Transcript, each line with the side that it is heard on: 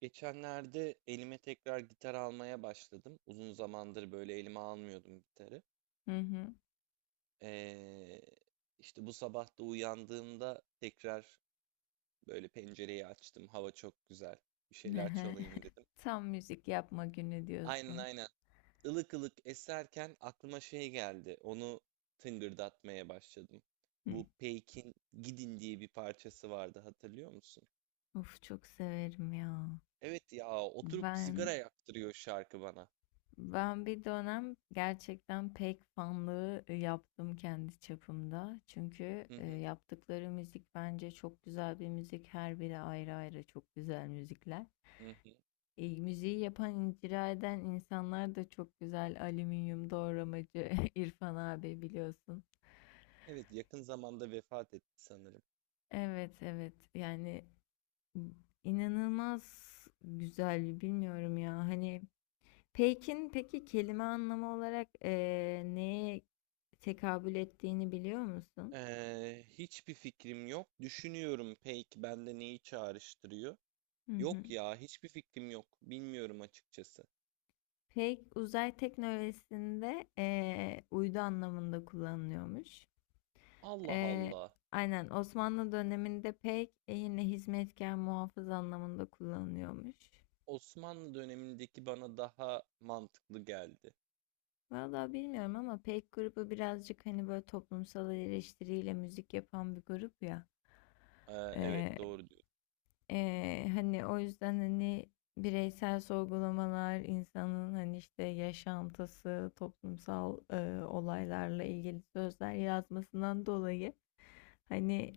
right: Geçenlerde elime tekrar gitar almaya başladım. Uzun zamandır böyle elime almıyordum gitarı.
left: Hı hı.
right: Ee, işte bu sabah da uyandığımda tekrar böyle pencereyi açtım. Hava çok güzel. Bir şeyler çalayım dedim.
left: Tam müzik yapma günü
right: Aynen
left: diyorsun.
right: aynen. Ilık ılık eserken aklıma şey geldi. Onu tıngırdatmaya başladım.
left: Hı.
right: Bu Peyk'in Gidin diye bir parçası vardı, hatırlıyor musun?
left: Of, çok severim ya.
right: Evet ya, oturup sigara
left: Ben
right: yaktırıyor şarkı bana.
left: ben bir dönem gerçekten pek fanlığı yaptım kendi çapımda. Çünkü
right: Hı hı.
left: yaptıkları müzik bence çok güzel bir müzik. Her biri ayrı ayrı çok güzel müzikler.
right: Hı hı.
left: Müziği yapan, icra eden insanlar da çok güzel. Alüminyum doğramacı İrfan abi biliyorsun.
right: Evet, yakın zamanda vefat etti sanırım.
left: Evet, evet, yani İnanılmaz güzel, bilmiyorum ya. Hani pek'in peki kelime anlamı olarak neye tekabül ettiğini biliyor musun?
right: Hiçbir fikrim yok. Düşünüyorum, peki bende neyi çağrıştırıyor?
left: Hı hı.
right: Yok ya, hiçbir fikrim yok. Bilmiyorum açıkçası.
left: Peyk uzay teknolojisinde uydu anlamında kullanılıyormuş.
right: Allah
left: Eee,
right: Allah.
left: aynen, Osmanlı döneminde pek yine hizmetkar muhafız anlamında kullanılıyormuş.
right: Osmanlı dönemindeki bana daha mantıklı geldi.
left: Vallahi bilmiyorum ama pek grubu birazcık hani böyle toplumsal eleştiriyle müzik yapan bir grup ya.
right: Ee, evet, doğru diyorsun.
left: Hani, o yüzden, hani, bireysel sorgulamalar, insanın, hani, işte, yaşantısı, toplumsal, olaylarla ilgili sözler yazmasından dolayı, hani,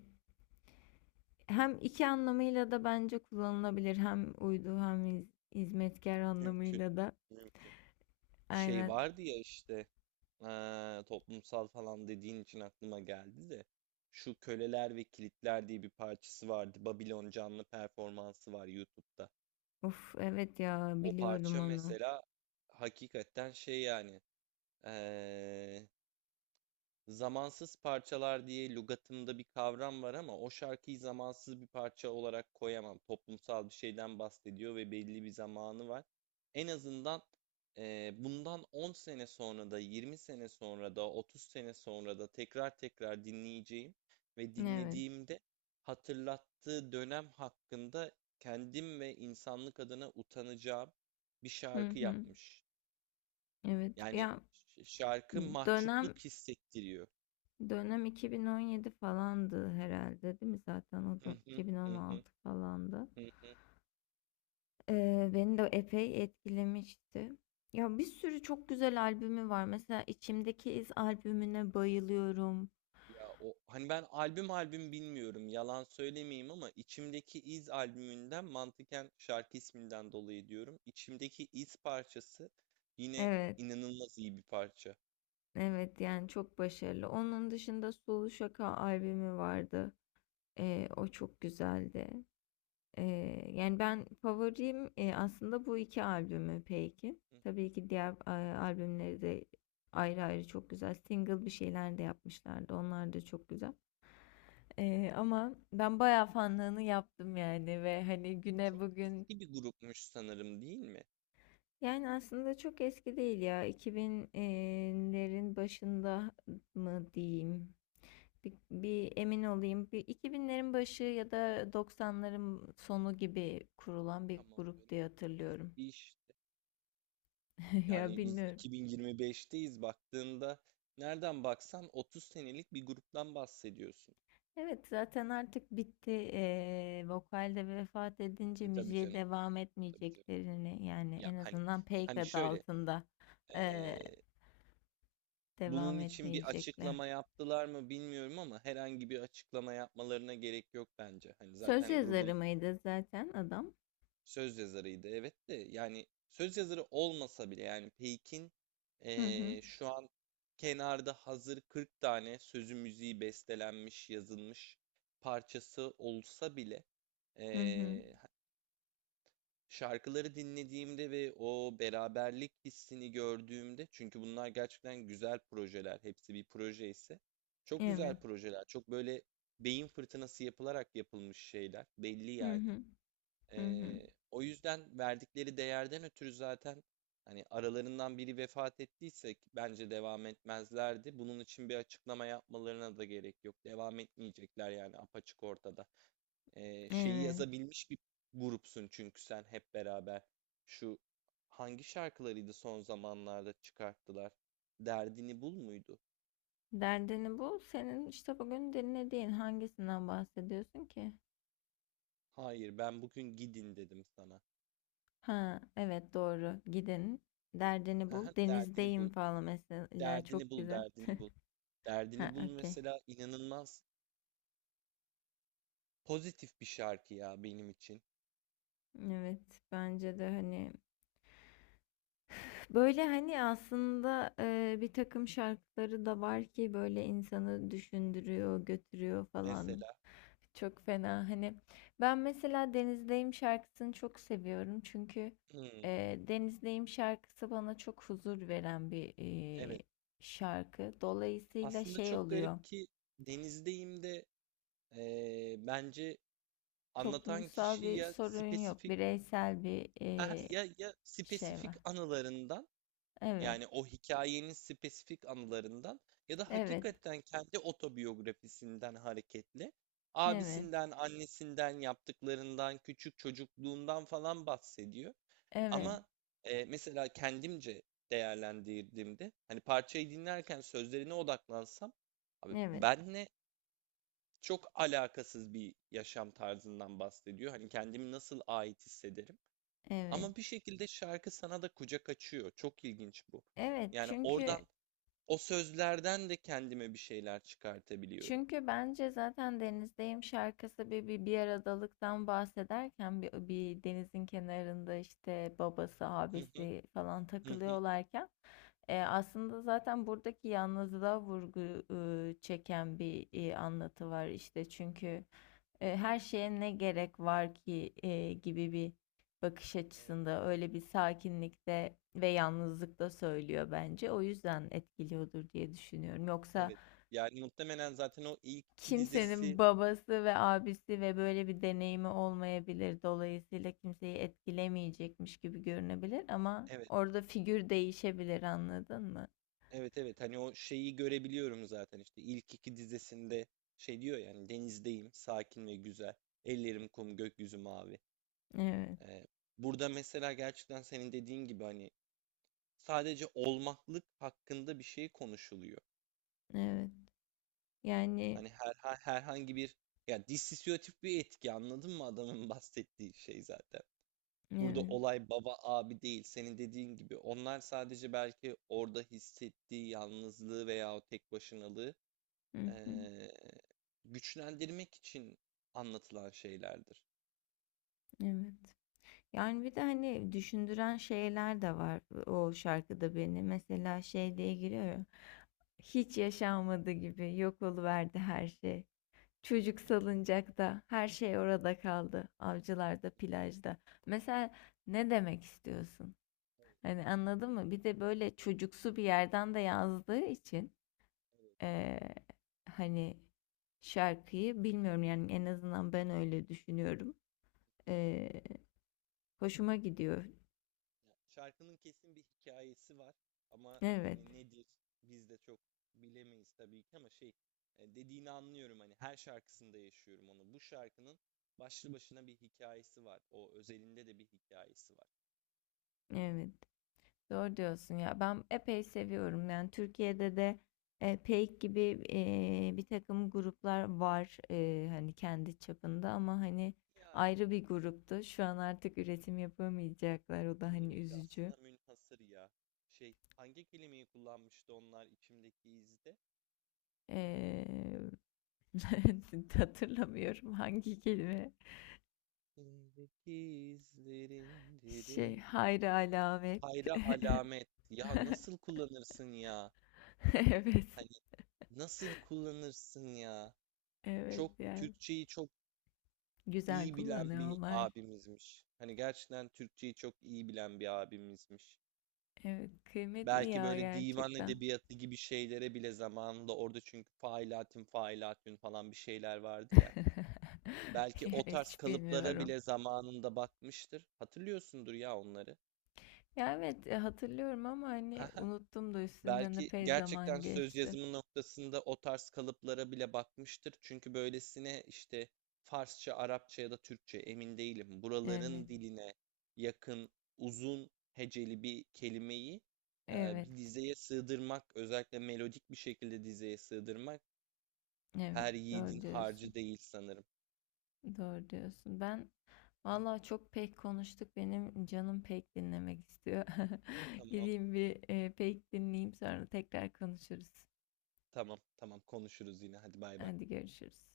left: hem 2 anlamıyla da bence kullanılabilir. Hem uydu hem hizmetkâr
right: Mümkün.
left: anlamıyla da.
right: Mümkün. Şey
left: Aynen.
right: vardı ya, işte toplumsal falan dediğin için aklıma geldi de. Şu Köleler ve Kilitler diye bir parçası vardı. Babilon canlı performansı var YouTube'da.
left: Of, evet ya,
right: O
left: biliyorum
right: parça
left: onu.
right: mesela hakikaten şey yani eee, zamansız parçalar diye lügatımda bir kavram var, ama o şarkıyı zamansız bir parça olarak koyamam. Toplumsal bir şeyden bahsediyor ve belli bir zamanı var. En azından bundan 10 sene sonra da, 20 sene sonra da, 30 sene sonra da tekrar tekrar dinleyeceğim ve
left: Evet.
right: dinlediğimde hatırlattığı dönem hakkında kendim ve insanlık adına utanacağım bir
left: Hı
right: şarkı
left: hı.
right: yapmış.
left: Evet.
right: Yani
left: Ya,
right: şarkı
left: dönem
right: mahcupluk hissettiriyor.
left: dönem 2017 falandı herhalde, değil mi? Zaten o
right: Hı
left: da
right: hı, hı hı,
left: 2016 falandı.
right: hı.
left: Beni de epey etkilemişti. Ya, bir sürü çok güzel albümü var. Mesela İçimdeki İz albümüne bayılıyorum.
right: Ya o hani, ben albüm albüm bilmiyorum, yalan söylemeyeyim, ama içimdeki iz albümünden mantıken şarkı isminden dolayı diyorum. İçimdeki iz parçası yine
left: Evet,
right: inanılmaz iyi bir parça.
left: evet, yani çok başarılı. Onun dışında Sulu Şaka albümü vardı. O çok güzeldi. Yani ben favorim, aslında bu 2 albümü Peki.
right: Hı.
left: Tabii ki diğer, albümleri de ayrı ayrı çok güzel. Single bir şeyler de yapmışlardı. Onlar da çok güzel. Ama ben bayağı fanlığını yaptım yani ve hani güne
right: Çok
left: bugün
right: eski bir grupmuş sanırım, değil mi?
left: yani aslında çok eski değil ya. 2000'lerin başında mı diyeyim? Bir emin olayım. Bir 2000'lerin başı ya da 90'ların sonu gibi kurulan bir
right: Tamam
left: grup
right: canım.
left: diye hatırlıyorum.
right: Eski işte.
left: Ya,
right: Yani biz
left: bilmiyorum.
right: 2025'teyiz, baktığında nereden baksan 30 senelik bir gruptan bahsediyorsun.
left: Evet, zaten artık bitti. Vokalde vefat edince
right: E, tabii
left: müziğe
right: canım,
left: devam
right: tabii canım.
left: etmeyeceklerini, yani
right: Ya
left: en
right: hani,
left: azından Peyk
right: hani
left: adı
right: şöyle
left: altında ee,
right: eee,
left: devam
right: bunun için bir
left: etmeyecekler.
right: açıklama yaptılar mı bilmiyorum, ama herhangi bir açıklama yapmalarına gerek yok bence. Hani
left: Söz
right: zaten
left: yazarı
right: grubun
left: mıydı zaten adam?
right: söz yazarıydı, evet, de yani söz yazarı olmasa bile yani Peyk'in
left: Hı hı.
right: şu an kenarda hazır 40 tane sözü müziği bestelenmiş yazılmış parçası olsa bile
left: Hı hı.
right: eee, şarkıları dinlediğimde ve o beraberlik hissini gördüğümde, çünkü bunlar gerçekten güzel projeler, hepsi bir proje ise, çok güzel
left: Evet.
right: projeler, çok böyle beyin fırtınası yapılarak yapılmış şeyler, belli
left: Hı
right: yani.
left: hı. Hı hı.
right: O yüzden verdikleri değerden ötürü zaten hani aralarından biri vefat ettiyse, ki bence devam etmezlerdi. Bunun için bir açıklama yapmalarına da gerek yok. Devam etmeyecekler, yani apaçık ortada. Şeyi
left: Evet.
right: yazabilmiş bir grupsun çünkü sen, hep beraber. Şu hangi şarkılarıydı son zamanlarda çıkarttılar? Derdini bul muydu?
left: Derdini bu. Senin işte bugün dinlediğin hangisinden bahsediyorsun ki?
right: Hayır, ben bugün gidin dedim sana.
left: Ha, evet, doğru. Gidin. Derdini
right: Haha,
left: bul.
right: derdini
left: Denizdeyim
right: bul,
left: falan mesela.
right: derdini
left: Çok
right: bul,
left: güzel.
right: derdini bul.
left: Ha,
right: Derdini bul
left: okey.
right: mesela inanılmaz pozitif bir şarkı ya benim için.
left: Evet, bence de hani böyle hani aslında bir takım şarkıları da var ki böyle insanı düşündürüyor, götürüyor falan.
right: Mesela,
left: Çok fena hani, ben mesela Denizdeyim şarkısını çok seviyorum çünkü
right: hmm,
left: Denizdeyim şarkısı bana çok huzur veren bir
right: evet.
left: şarkı. Dolayısıyla
right: Aslında
left: şey
right: çok
left: oluyor.
right: garip ki Denizdeyim de bence anlatan
left: Toplumsal
right: kişi
left: bir
right: ya
left: sorun yok.
right: spesifik...
left: Bireysel bir
right: Aha, ya, ya
left: şey
right: spesifik
left: var.
right: anılarından,
left: Evet.
right: yani o hikayenin spesifik anılarından ya da
left: Evet.
right: hakikaten kendi otobiyografisinden hareketle
left: Evet.
right: abisinden, annesinden, yaptıklarından, küçük çocukluğundan falan bahsediyor.
left: Evet.
right: Ama mesela kendimce değerlendirdiğimde hani parçayı dinlerken sözlerine odaklansam, abi
left: Evet.
right: benle çok alakasız bir yaşam tarzından bahsediyor. Hani kendimi nasıl ait hissederim?
left: Evet.
right: Ama bir şekilde şarkı sana da kucak açıyor. Çok ilginç bu.
left: Evet.
right: Yani
left: Çünkü
right: oradan, o sözlerden de kendime bir şeyler çıkartabiliyorum.
left: çünkü bence zaten denizdeyim şarkısı bir aradalıktan bahsederken bir denizin kenarında işte babası,
right: Hı hı,
left: abisi falan
right: hı hı.
left: takılıyorlarken aslında zaten buradaki yalnızlığa vurgu çeken bir anlatı var işte çünkü her şeye ne gerek var ki gibi bir bakış
right: Evet,
left: açısında öyle bir sakinlikte ve yalnızlıkta söylüyor bence. O yüzden etkiliyordur diye düşünüyorum. Yoksa
right: evet. Yani muhtemelen zaten o ilk iki dizesi
left: kimsenin babası ve abisi ve böyle bir deneyimi olmayabilir. Dolayısıyla kimseyi etkilemeyecekmiş gibi görünebilir ama
right: evet,
left: orada figür değişebilir, anladın mı?
right: evet, evet. Hani o şeyi görebiliyorum zaten, işte ilk iki dizesinde şey diyor yani: denizdeyim, sakin ve güzel. Ellerim kum, gökyüzü mavi.
left: Evet.
right: Ee, burada mesela gerçekten senin dediğin gibi hani sadece olmaklık hakkında bir şey konuşuluyor.
left: Evet. Yani
right: Hani herhangi bir, yani dissosiyatif bir etki, anladın mı, adamın bahsettiği şey zaten. Burada
left: evet.
right: olay baba abi değil, senin dediğin gibi. Onlar sadece belki orada hissettiği yalnızlığı veya o tek başınalığı
left: Hı hı.
right: eee, güçlendirmek için anlatılan şeylerdir.
left: Evet. Yani bir de hani düşündüren şeyler de var o şarkıda beni. Mesela şey diye giriyor ya. Hiç yaşanmadı gibi yok oluverdi her şey. Çocuk
right: Evet,
left: salıncakta her şey orada kaldı. Avcılarda, plajda. Mesela ne demek istiyorsun?
right: evet,
left: Hani, anladın mı? Bir de böyle çocuksu bir yerden de yazdığı için
right: evet.
left: eee, hani, şarkıyı bilmiyorum, yani en azından ben öyle düşünüyorum. Eee, Hoşuma gidiyor.
right: Ya, şarkının kesin bir hikayesi var, ama
left: Evet,
right: hani nedir biz de çok bilemeyiz tabii ki, ama şey, dediğini anlıyorum, hani her şarkısında yaşıyorum onu. Bu şarkının başlı başına bir hikayesi var. O özelinde de bir hikayesi var.
left: evet. Doğru diyorsun ya. Ben epey seviyorum. Yani Türkiye'de de, PEYK gibi, bir takım gruplar var, hani, kendi çapında ama, hani,
right: Yani
left: ayrı bir gruptu. Şu an artık üretim yapamayacaklar. O da, hani,
right: nevi
left: üzücü.
right: şahsına münhasır ya. Şey, hangi kelimeyi kullanmıştı onlar içimdeki izde?
left: Eee, hatırlamıyorum hangi kelime.
right: İçimdeki izlerin
left: Şey,
right: derin.
left: hayri alamet.
right: Hayra alamet. Ya nasıl kullanırsın ya?
left: Evet,
right: Hani nasıl kullanırsın ya?
left: evet,
right: Çok
left: yani
right: Türkçeyi çok
left: güzel
right: iyi bilen bir
left: kullanıyorlar.
right: abimizmiş. Hani gerçekten Türkçeyi çok iyi bilen bir abimizmiş.
left: Evet, kıymetli
right: Belki
left: ya,
right: böyle divan
left: gerçekten.
right: edebiyatı gibi şeylere bile zamanında, orada çünkü failatün failatün falan bir şeyler vardı ya. Belki
left: Ya,
right: o tarz
left: hiç
right: kalıplara
left: bilmiyorum.
right: bile zamanında bakmıştır. Hatırlıyorsundur ya onları.
left: Ya evet, hatırlıyorum ama hani unuttum, da üstünden
right: Belki
left: epey zaman
right: gerçekten söz
left: geçti.
right: yazımı noktasında o tarz kalıplara bile bakmıştır. Çünkü böylesine işte Farsça, Arapça ya da Türkçe emin değilim.
left: Evet,
right: Buraların diline yakın, uzun heceli bir kelimeyi
left: evet,
right: bir dizeye sığdırmak, özellikle melodik bir şekilde dizeye sığdırmak
left: evet,
right: her yiğidin
left: doğru diyorsun,
right: harcı değil sanırım.
left: doğru diyorsun. Ben vallahi çok pek konuştuk, benim canım pek dinlemek istiyor.
right: Tamam,
left: Gideyim bir pek dinleyeyim, sonra tekrar konuşuruz.
right: tamam, tamam, konuşuruz yine. Hadi bay bay.
left: Hadi görüşürüz.